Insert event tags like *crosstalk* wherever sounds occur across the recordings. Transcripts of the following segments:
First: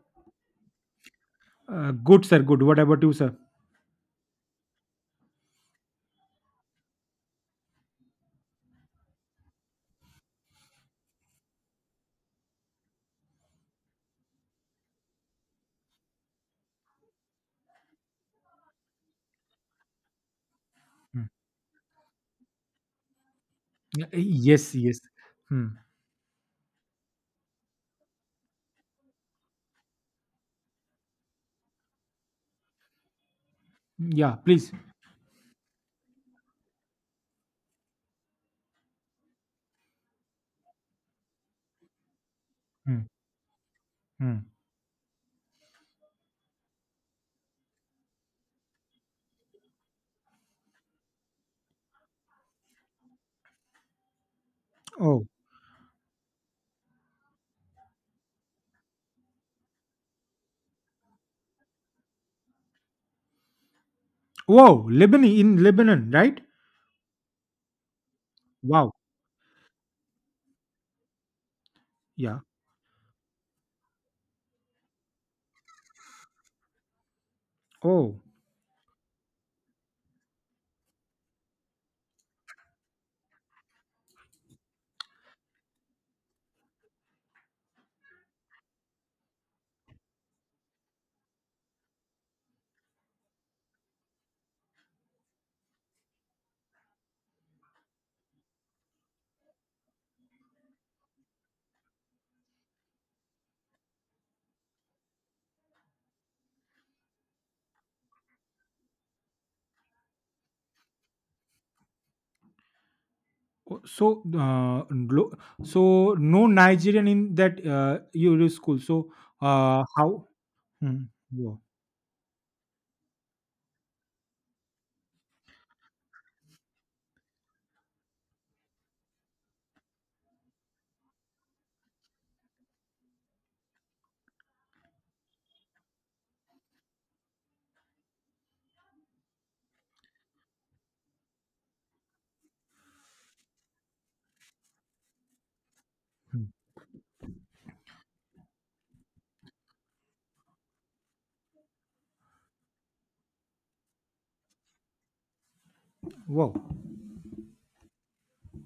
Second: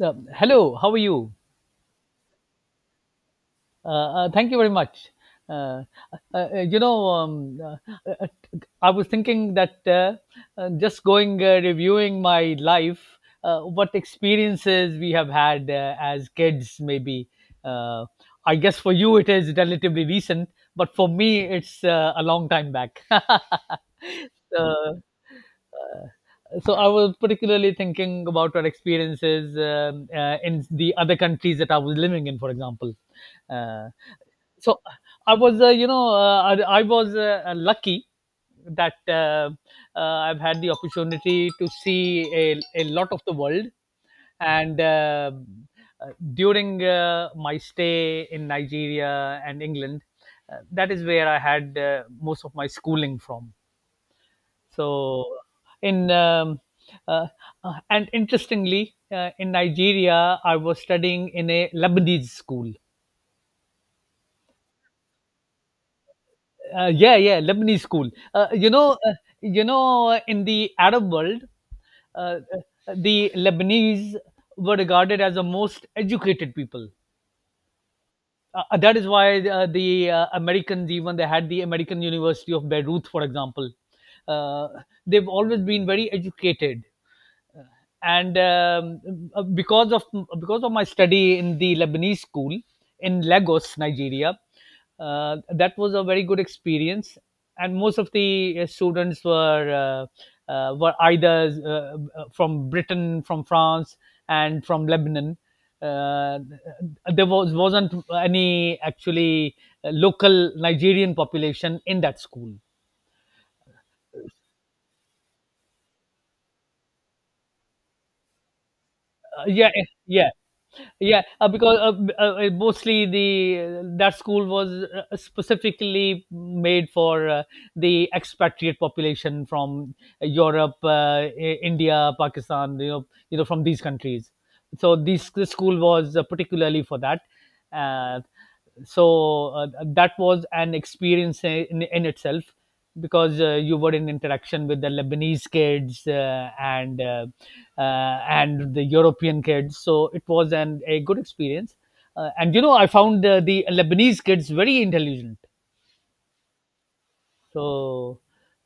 Hello, how are you? Good, sir. Good. What about you, sir? Thank you very much. Uh, you know, uh, uh, I was thinking that just going reviewing my life, what experiences we have had as kids, maybe. Uh, I guess for you it is relatively recent, but for Mm. me it's a long time back. *laughs* Yes, yes. Hmm. So I was particularly thinking about our experiences in the other countries that I was living in, for example. Uh, Yeah, please. so I was, I was lucky that I've had the opportunity to see a Hmm. lot of the world. Hmm. And during my stay in Nigeria and England, that is where I had most of my schooling from. So, Oh, in uh, and interestingly, in Nigeria, I was studying in a Lebanese school. wow. Lebanon in Lebanon, right? Yeah, yeah, Lebanese school. Wow. In the Arab world, Yeah. uh, the Lebanese were regarded as the most educated people. Oh. That is why the Americans, even they had the American University of Beirut, for example. uh, they've always been very educated. Uh, And because of Because of my study in the Lebanese school in Lagos, Nigeria, that was a very good experience. And most of the students were either from Britain, from France, and from Lebanon. Uh, there was Wasn't any actually local Nigerian population in that school. Oh, so no Nigerian in that Euro school. So, Yeah, eh, how? yeah, Hmm. yeah. Wow. Because mostly the that school was specifically made for the expatriate population from Europe, India, Pakistan. You know, from these countries. So this school was particularly for that. Uh, so that was an experience in itself, because you were in interaction with the Lebanese kids Hmm. And the European kids, so it was an a good experience. And you know, I found the Lebanese kids very intelligent. Wow. so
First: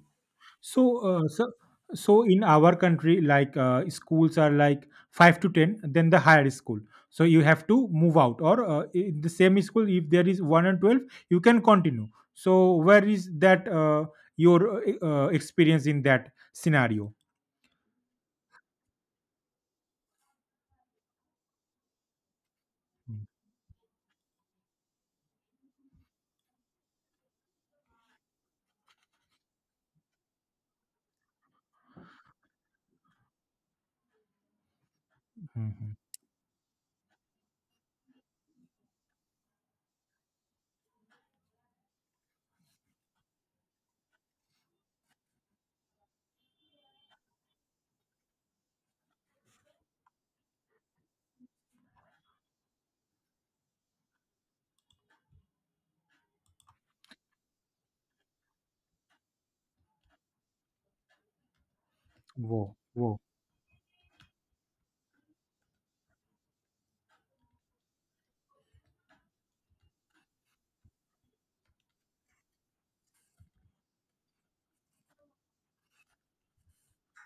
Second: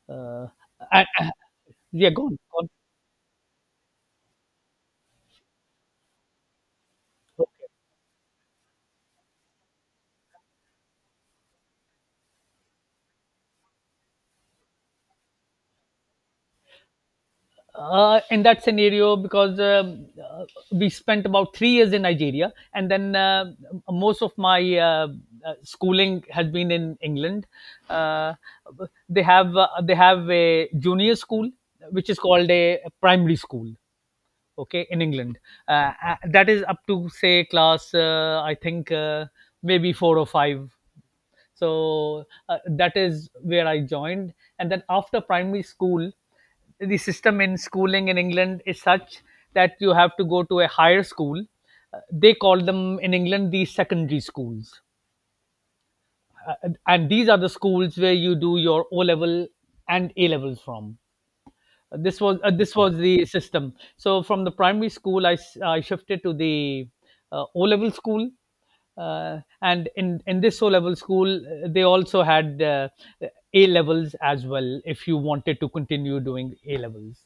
uh, So, and, uh, uh, so, yeah, so, go on, in go on. our country, like, schools are like five to ten, then the higher school. So you have to move out, or, in the same school, if there is 1 and 12, you can continue. So where is that, your experience in that scenario? In that scenario, because we spent about 3 years in Nigeria, and then most of my schooling has been in England. Uh, they have a junior school, which is called a primary school. Okay, in England, Mhm. That is up to say class I think maybe four or five. That is where I joined, and then after primary school, the system in schooling in England is such that you have to go to a higher school. Uh, they call them in England the secondary schools. And these are the schools where you do your O level and A levels from. Whoa, This was whoa. the system. So from the primary school, I shifted to the O level school, and in this O level school, they also had A levels as well, if you wanted to continue doing A levels.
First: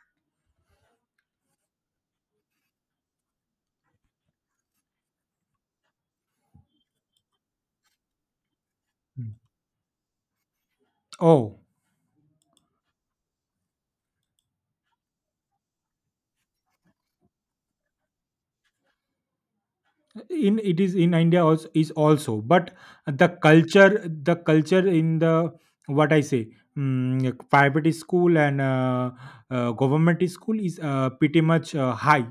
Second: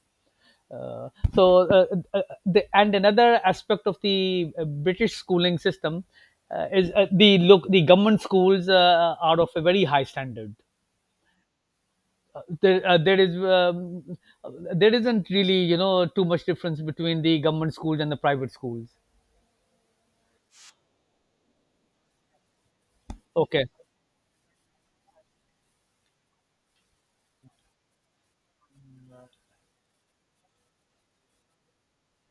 Uh, so uh, uh, the, and another aspect of the British schooling system is the government schools Mm. are of a very high standard. Oh. uh, there, uh, there is um, uh, there isn't really, you know, too much difference between the government schools and the private schools. in It is in India also, is also, but the Okay. culture the culture in the, what I say, like private school and government school is pretty much high.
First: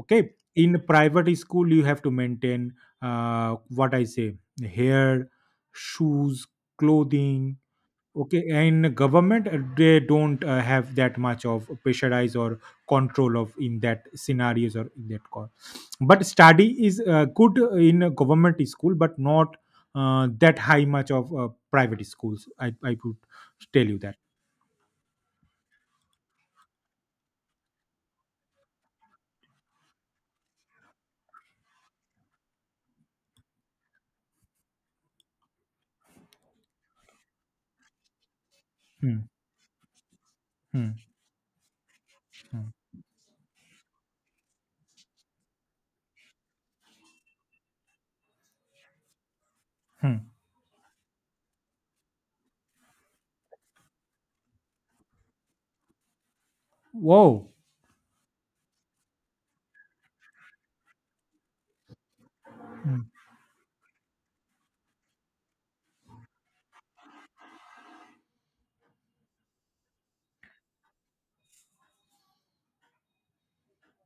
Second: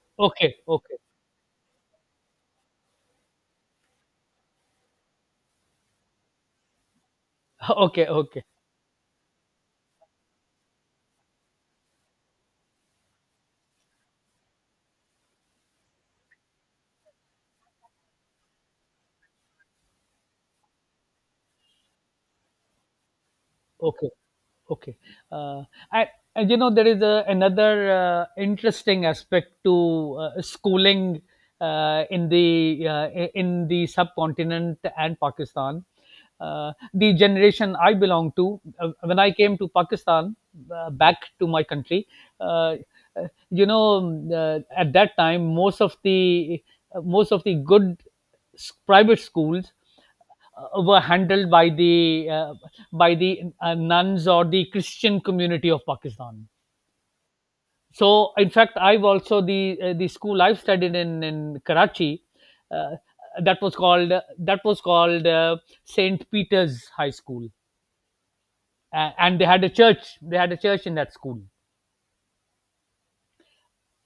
Okay. Okay. In Okay. private school, you have to maintain, what I say, hair, shoes, clothing. *laughs* Okay, Okay, okay. in government, they don't have that much of pressurize or control of in that scenarios or in that call. But study is good in a government school, but not that high much of private schools. I would tell you Okay, that. okay. Uh, I, and you know, there is another interesting aspect to schooling in the in the subcontinent and Pakistan. The generation I belong to, when Hmm, I came to Pakistan, hmm, back to my country, hmm, uh, you know, at that time, most of the good private schools hmm. Were handled by the nuns or the Christian community of Pakistan. Wow. So, in fact, I've also the school I've studied in Karachi, uh, Hmm. that was called that was called Saint Peter's High School, and they had a church. They had a church in that school.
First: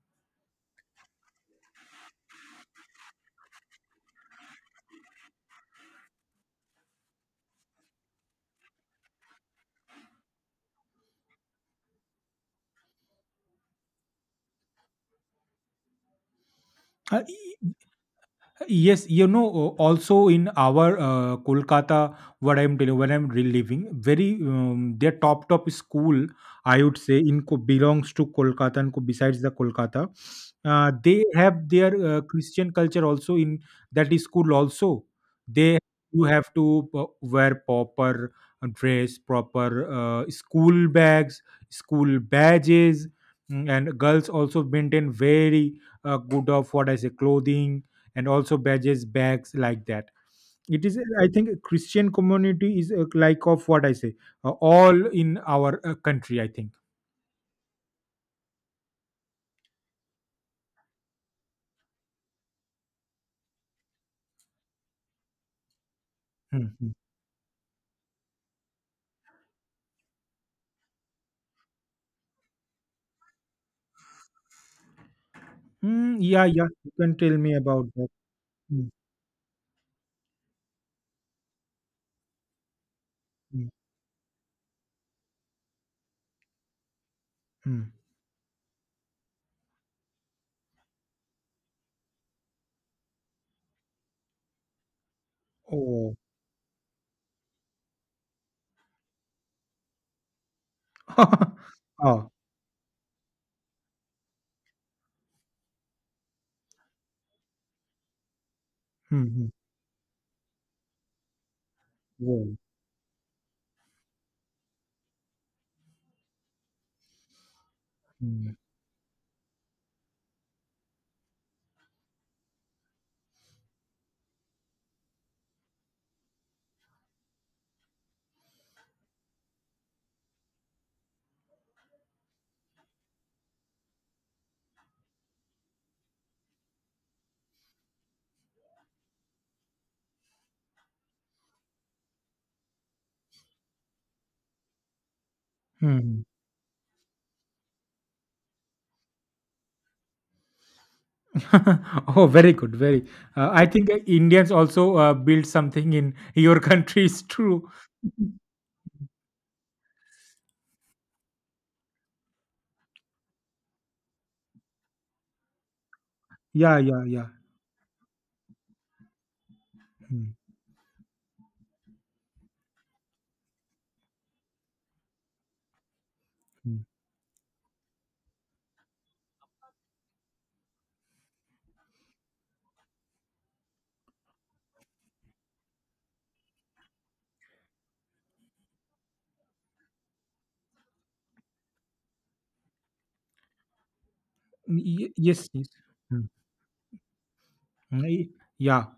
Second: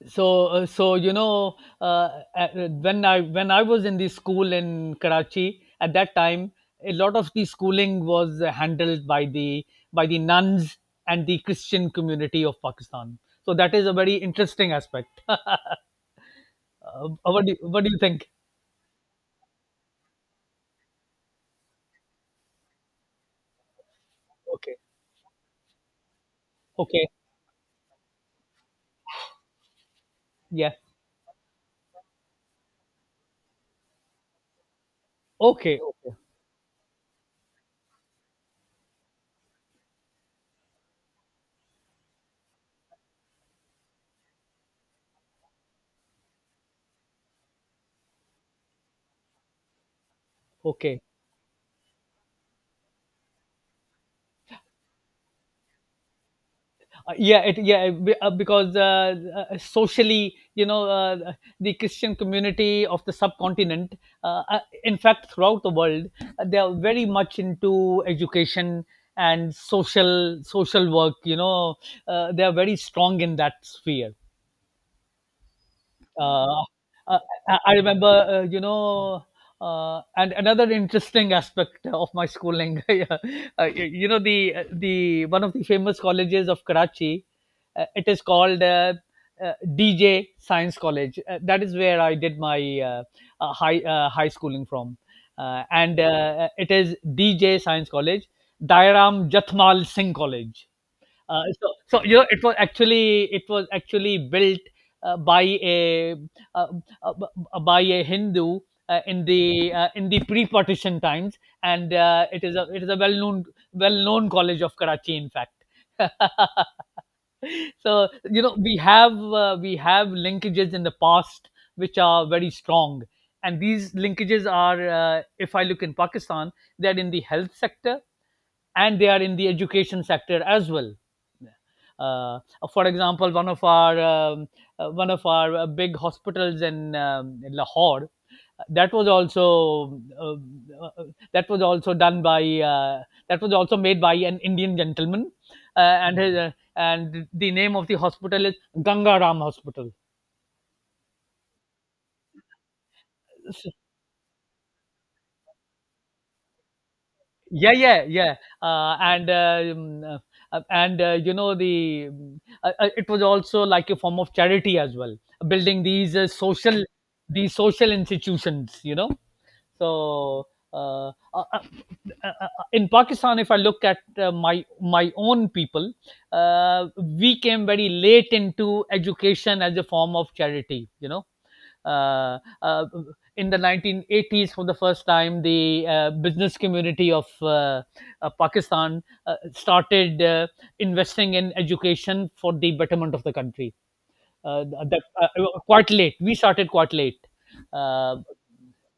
So you know, when I when I was in the school in Karachi at that time, a lot of the schooling was handled by the nuns and the Christian community of Pakistan. So that is a very interesting aspect. *laughs* Uh, e, What do you think? Yes, also in our Kolkata, what I'm telling, when I'm reliving, very Okay, their top school, I would okay. say, in belongs to Kolkata, and besides the Kolkata, Yeah. They have their Christian culture also in that school also. They Okay, okay, You have to wear proper dress, proper school bags, school badges, and girls also maintain very good of what I say clothing, and also badges, bags, like that. It is, okay. I think, Christian community is, like of what I say, all in our country, I think. Yeah, yeah, because socially, you know, the Christian community of the subcontinent, uh, uh, in fact, throughout the world, they are Mm, mm. very much into education and social work. You know, they are very strong in that sphere. Mm, yeah, uh, yeah, you can uh, tell me I about that. remember, Mm, and another interesting aspect of my schooling, *laughs* yeah, mm, you know, the one of the famous colleges of Karachi, mm. it is called DJ Science College. That is where I did my high schooling from, and Oh. It is DJ Science College, Dairam Jathmal Singh College. Uh, *laughs* so, so you know, Oh. It was actually built by a uh, by a Hindu Mm, mm. In the pre-partition times, and it Well. is a well-known college of Karachi, in fact. *laughs* So you Mm, know, we have linkages in the past which are very strong, and these linkages are if I look in Pakistan, they're in the health sector and they are in the education sector as well. Uh, for example, one of our big hospitals in Lahore, that was also uh, uh, that was also done by that was also made by an Indian gentleman, uh, and mm. his, uh, and the name of the hospital is Gangaram Hospital. *laughs* Oh, very good. Very, I think, Indians also build something in *laughs* your country, is true. Yeah, yeah, yeah. uh, and uh, um, uh, and You know, the it was also like a form of charity as well, building these Yeah, social yeah, yeah. these social institutions, you know. Mm, So uh, uh, uh, uh, uh, in Pakistan, if I look at my own people, mm. We came very late into education as a form of charity. You know, uh, uh, in the 1980s, for the first time, the business community of Pakistan started investing in education for the betterment of the country. That Yes, yes. Quite late. Mm, We started quite late. mm. Uh, Yeah,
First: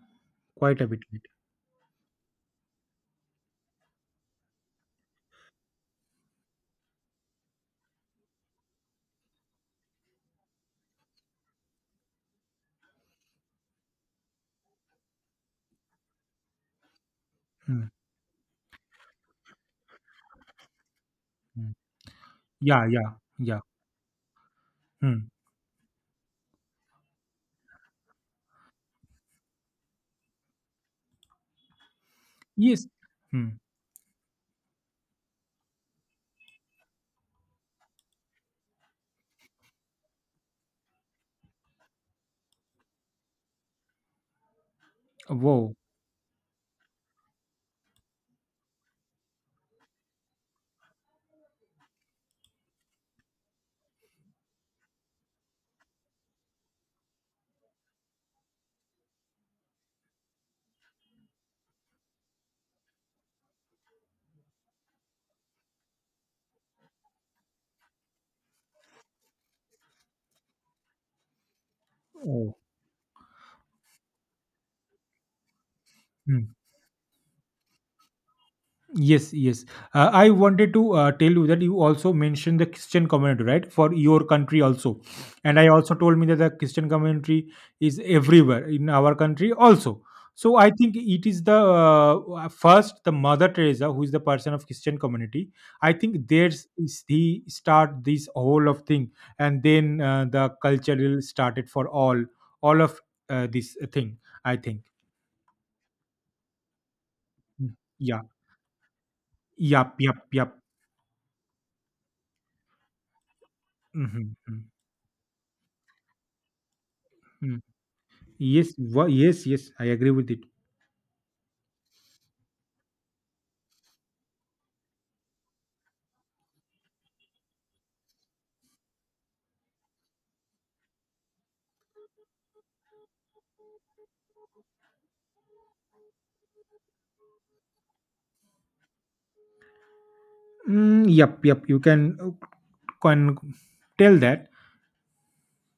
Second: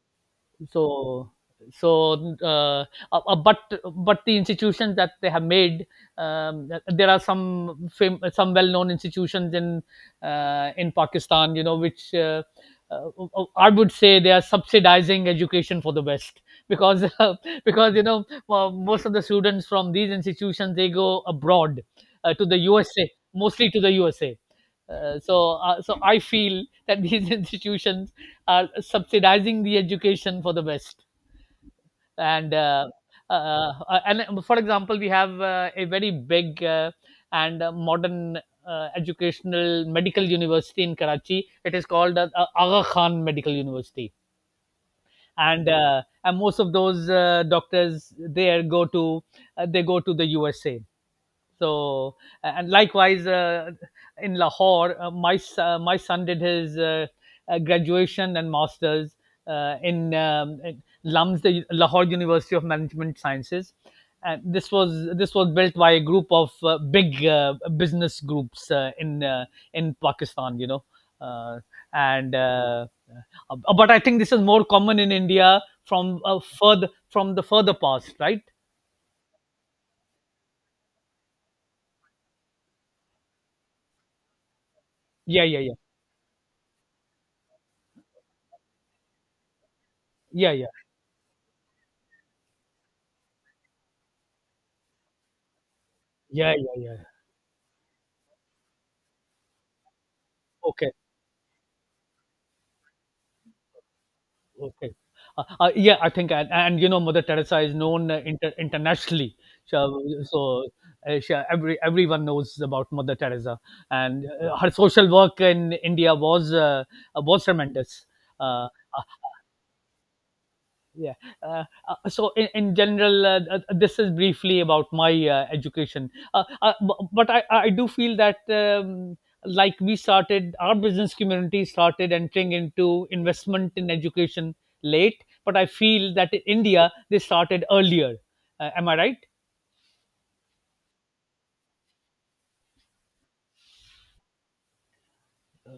quite a bit. so so, uh, uh, but the institutions that they have made, there are some some well-known institutions in Pakistan, you know, which uh, I would say they are subsidizing education for the West because *laughs* Mm, because you know, well, most of the students from these institutions, they go mm. abroad to the Yeah, yeah, USA, yeah. mostly to the USA. Uh, Mm. so uh, so I feel that these *laughs* institutions are subsidizing the education for the West. And Yes. uh, Mm. And For example, we have a very big and modern educational medical university in Karachi. It is called Aga Khan Medical University, Wow. And most of those doctors there go to they go to the USA. so, and likewise, in Lahore, my son did his graduation and masters in LUMS, the Lahore University of Management Sciences. And this was built by a group of big business groups in Pakistan, you know, uh, and Oh. But I think this is more common in India from Mm. further from the further past, right? Yes, yes. I wanted to tell you that you also mentioned the Christian community, right? For your country also. Yeah, yeah, And I yeah, also told me that the Christian community is everywhere in our country also. yeah, So yeah, I think it is the, first, the Mother Teresa, who is the person of Christian community. I think yeah, there's yeah, yeah. is he start this whole of thing, and then the Okay. cultural started for all, of this thing. I think. Okay. Yeah, I think, and you know, Mother Teresa is Mm. known Yeah. Internationally. Yup. So, Yup. Yup. so every everyone knows about Mother Teresa, and Hmm. her social work in India was tremendous. Uh, Yes, yes, yes. I agree with it. yeah so in general, this is briefly about my education but I do feel that like we started our business community started entering into investment in education late, but I feel that in India they started earlier. Am I right? Mm, yep, yep. You can tell that.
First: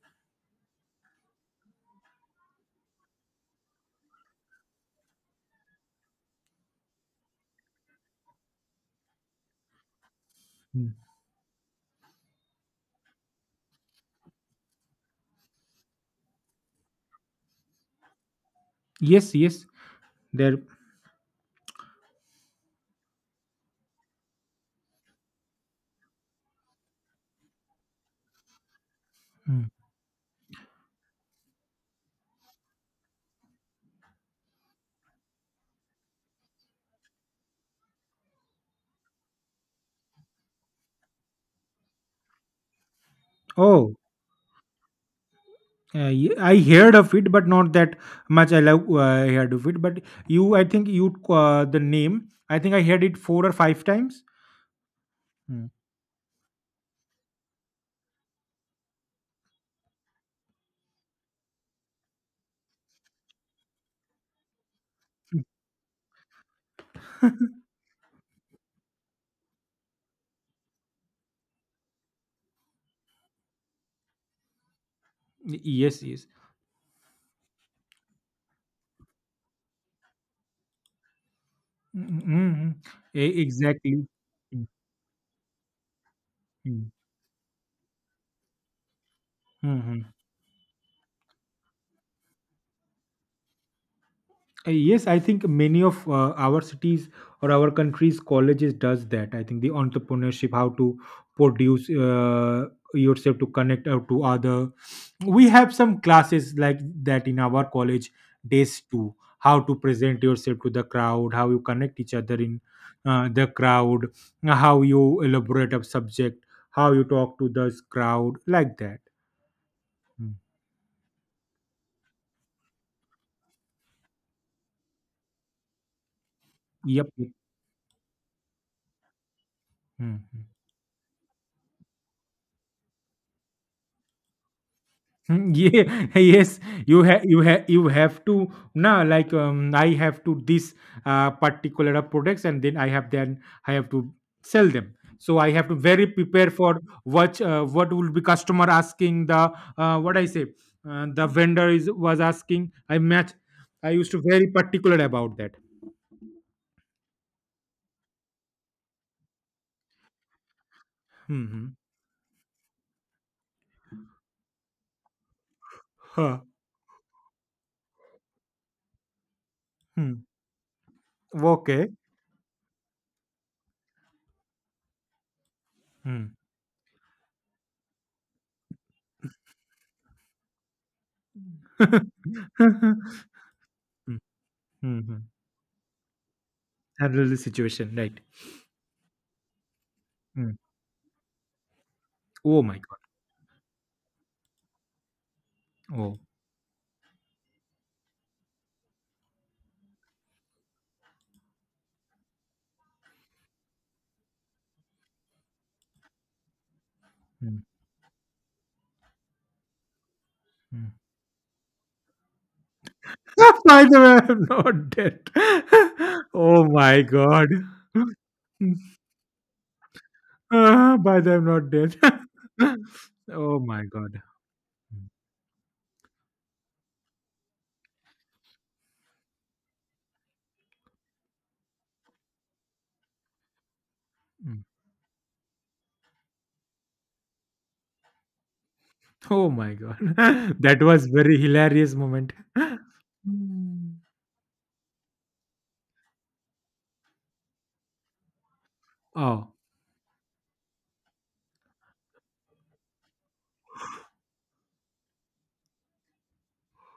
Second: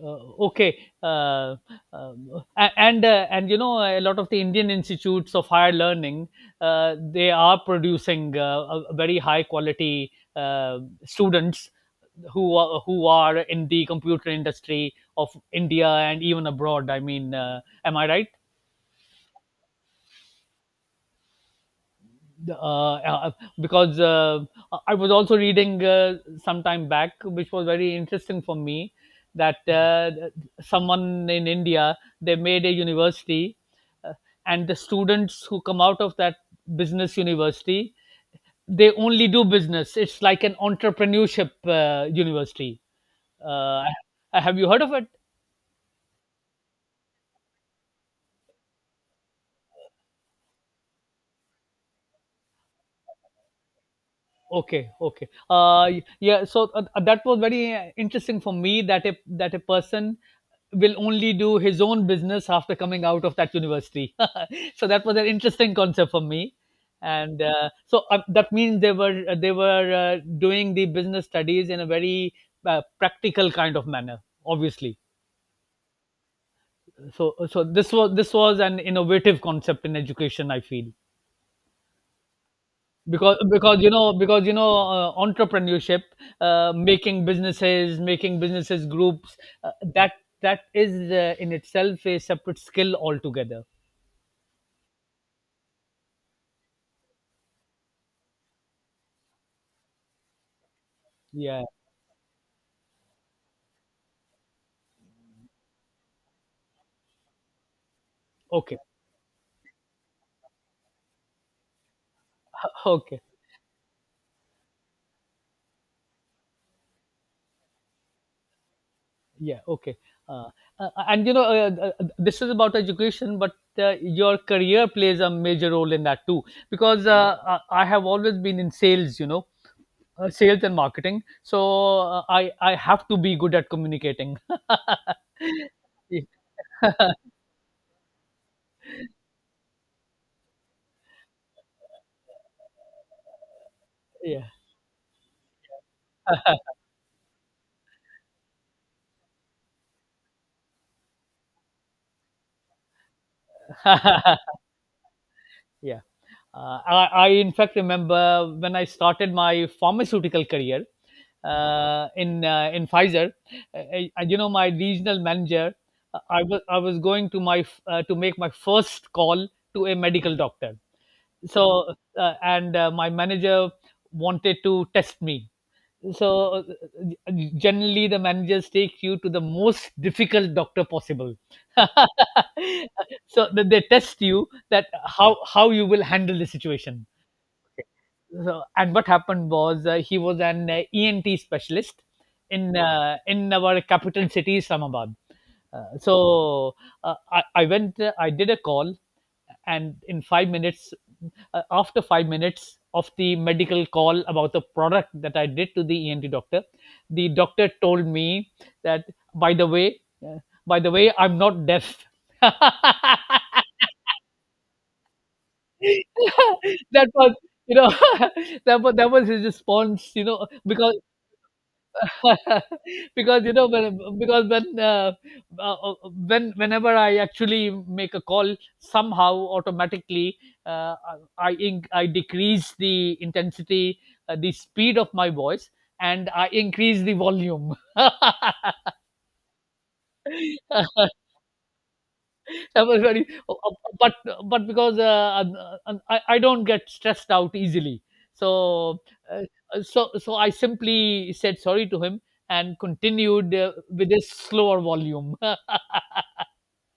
uh, okay. uh, and you know, a lot of the Indian institutes of higher learning, they are producing a very high quality Mm. students who are in the computer industry of India and even abroad, I mean. Am I right? Yes, yes. There. uh, uh, because I was also reading some time back, which was very interesting for me, that Mm. Someone in India they made a university, uh, and the students who come out of that business university they only do business. It's like an entrepreneurship university. Uh, Oh, have you heard of it? I heard of it, but not that much. I love, heard of it, but you, I think you, the name. I think I heard it four or five times. Okay, okay. Mm. Yeah. So that was very interesting for me that a person will only do his own business after coming out of that university. *laughs* So that was an interesting concept for me, *laughs* and that means they were doing the business studies in a very practical kind of manner, obviously. Yes, yes. So this was, this was an innovative concept in education, I feel. Mm, mm, mm, mm. Because, because you Exactly. know because you Mm, know uh, entrepreneurship, uh, mm, making businesses making businesses groups, mm, uh, mm. that that is in itself a separate skill altogether. Yes, I think many of our cities or our countries colleges does that. I think the entrepreneurship, how to Yeah, produce yourself to connect out to other. We have some classes like that in our college days okay. too. How to present yourself to the crowd, how you connect each other in Okay, the crowd, how you elaborate a subject, how you talk to this crowd, like that. yeah, okay. Mm. uh, and you know, this is about education, but your career plays a major role in that too, Yep, because yep. I have always been in sales, you know, Mm. Sales and marketing. So I have to be good at communicating. Hmm, *laughs* yeah, *laughs* Yeah. yes, you have to now, like, I have to this particular products, and then I have to *laughs* Yeah. sell them. So I have to very prepare for what, what will be customer asking, the, what I say, the vendor is was asking. I match. I used to very particular about that. *laughs* Yeah. I in fact, remember when I started my pharmaceutical career Mm-hmm. in in Pfizer. You know, my regional manager, uh, Huh. I was I was going to my to make my first call to a Hmm. medical doctor. Okay. So, and my manager wanted to test me. Hmm. So, generally, the managers take you to the most difficult doctor possible. *laughs* *laughs* Hmm. So that they test you, that Hmm, hmm. How you will handle the situation. Handle the situation, right. So, and what happened was, he was Hmm. an ENT specialist Oh my god. In our capital city Islamabad. So I went, I did a call, and in 5 minutes, after 5 minutes of the medical call about the product that I did to the ENT doctor, the Oh. doctor told me that, by the way, uh, by the Mm. way, I'm not deaf. *laughs* *laughs* By the way, I'm not dead. *laughs* Oh *laughs* my That was, god. you know, *laughs* *laughs* that was, that was his response, you know, because By the way, I'm not dead. *laughs* *laughs* because you Oh know my when, god. because Mm, uh, uh, when whenever I actually make a call, somehow automatically uh, I decrease the intensity, the mm. speed of my voice, and I increase the volume. Oh my god. *laughs* That was *laughs* very hilarious moment. Everybody, Mm. but but because I I don't get stressed out easily, so uh, Oh, so I simply said sorry to him and continued with his slower volume.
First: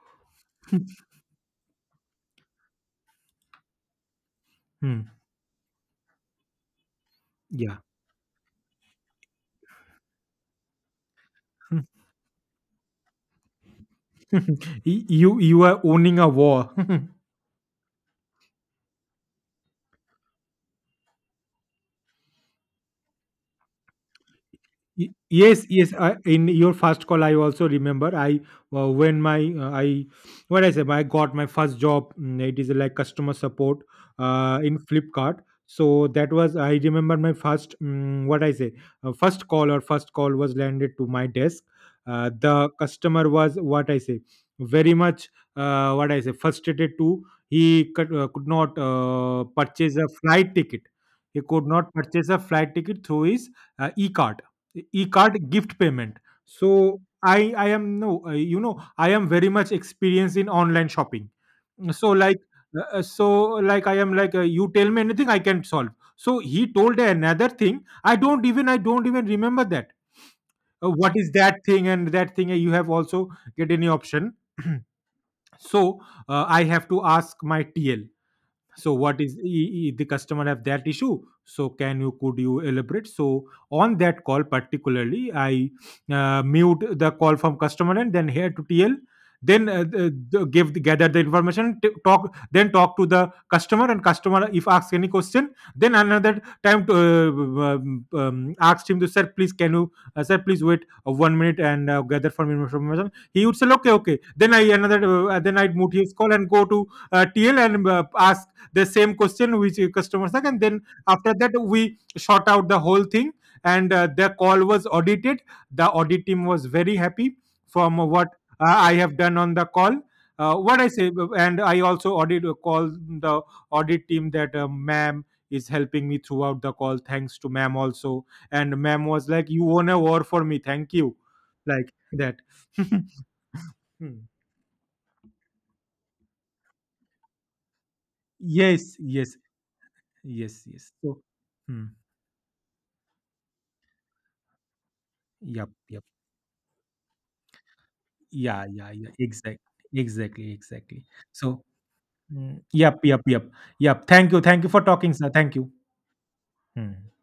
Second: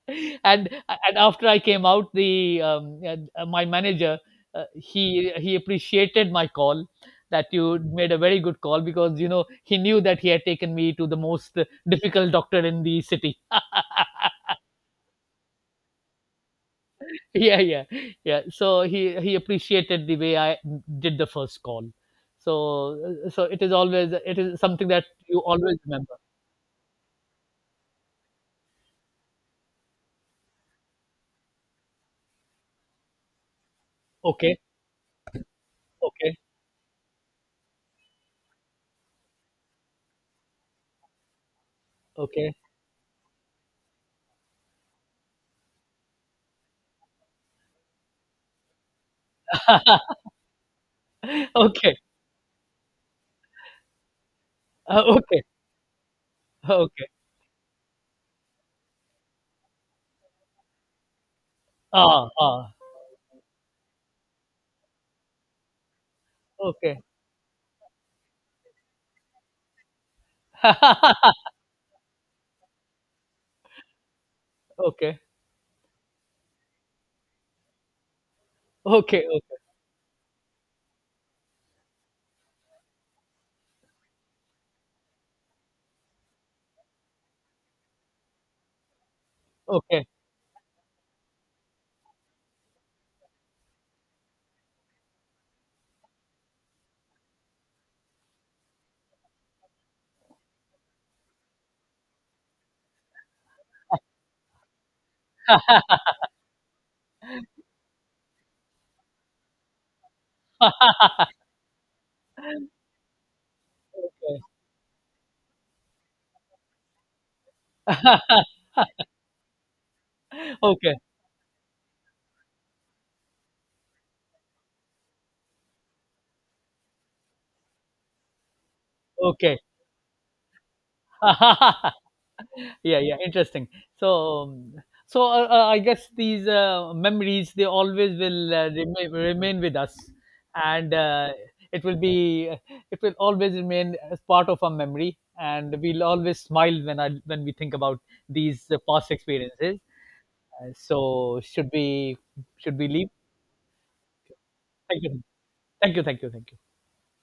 *laughs* And after I came out, the my manager uh, hmm, he he appreciated my call, that yeah. you made a very good call, because you know he knew that he had taken me to the most *laughs* difficult doctor in the city. *laughs* You are owning a war. *laughs* Yeah, yeah, yeah. So he appreciated the way I did the first call. So so it is always, it is something that you Yes, always yes. remember. I, in your first call, I also remember, I, when my, I, what I say, I got my first job. It is like customer support Okay, in Flipkart. So that okay, was, I remember my first, what I say, first call, or first call, was landed to my desk. Okay. The customer was, what I say, very much, what I say, frustrated too. He could not purchase a flight ticket. He *laughs* could not Okay. purchase a flight ticket through his e-card, Okay, gift payment. So, okay, i I am no, I am very much experienced in online shopping. So, ah, like, ah, uh, uh, so I am like, you tell me anything, I can solve. So he told okay. another thing, I don't even remember that. What is *laughs* that thing, and that thing, you have also, get any option. Okay, *clears throat* So, I have to ask my tl. So what okay, is, the customer have that issue? So, can you could you elaborate? So, on that call particularly, I mute the call from customer, and then here to tl. Then, okay, okay. Give the, gather the information, talk to the customer, and customer if asks any question. Then another time, to asked him to, sir please wait, 1 minute, and gather from information. He would say, okay, okay. Then I'd mute his call and go to TL, and ask the same question which a customer said. And then, *laughs* after that, we shot out the whole thing, and the Okay. call was audited. The audit team was very happy from what *laughs* I have done on the call, what I Okay, say. And I also audit call, the audit team, that ma'am is helping me throughout the call, thanks to ma'am also. And ma'am was like, okay. you won a war for me, thank you, like *laughs* that. Yeah, yeah, *laughs* interesting. So, Hmm. um, I guess these memories, they always will Yes, yes, remain with us, yes, yes. and So, uh, it hmm. will be it will always remain as part of our memory, Yep, and yep. we'll always smile when I when we think about these Yeah, yeah, yeah. past Exactly, experiences. exactly, uh, so exactly. So, should we mm, should we yep, leave? yep, yep, yep. Thank you for Thank talking, you, sir. Thank you. thank you, thank you, thank you. Hmm.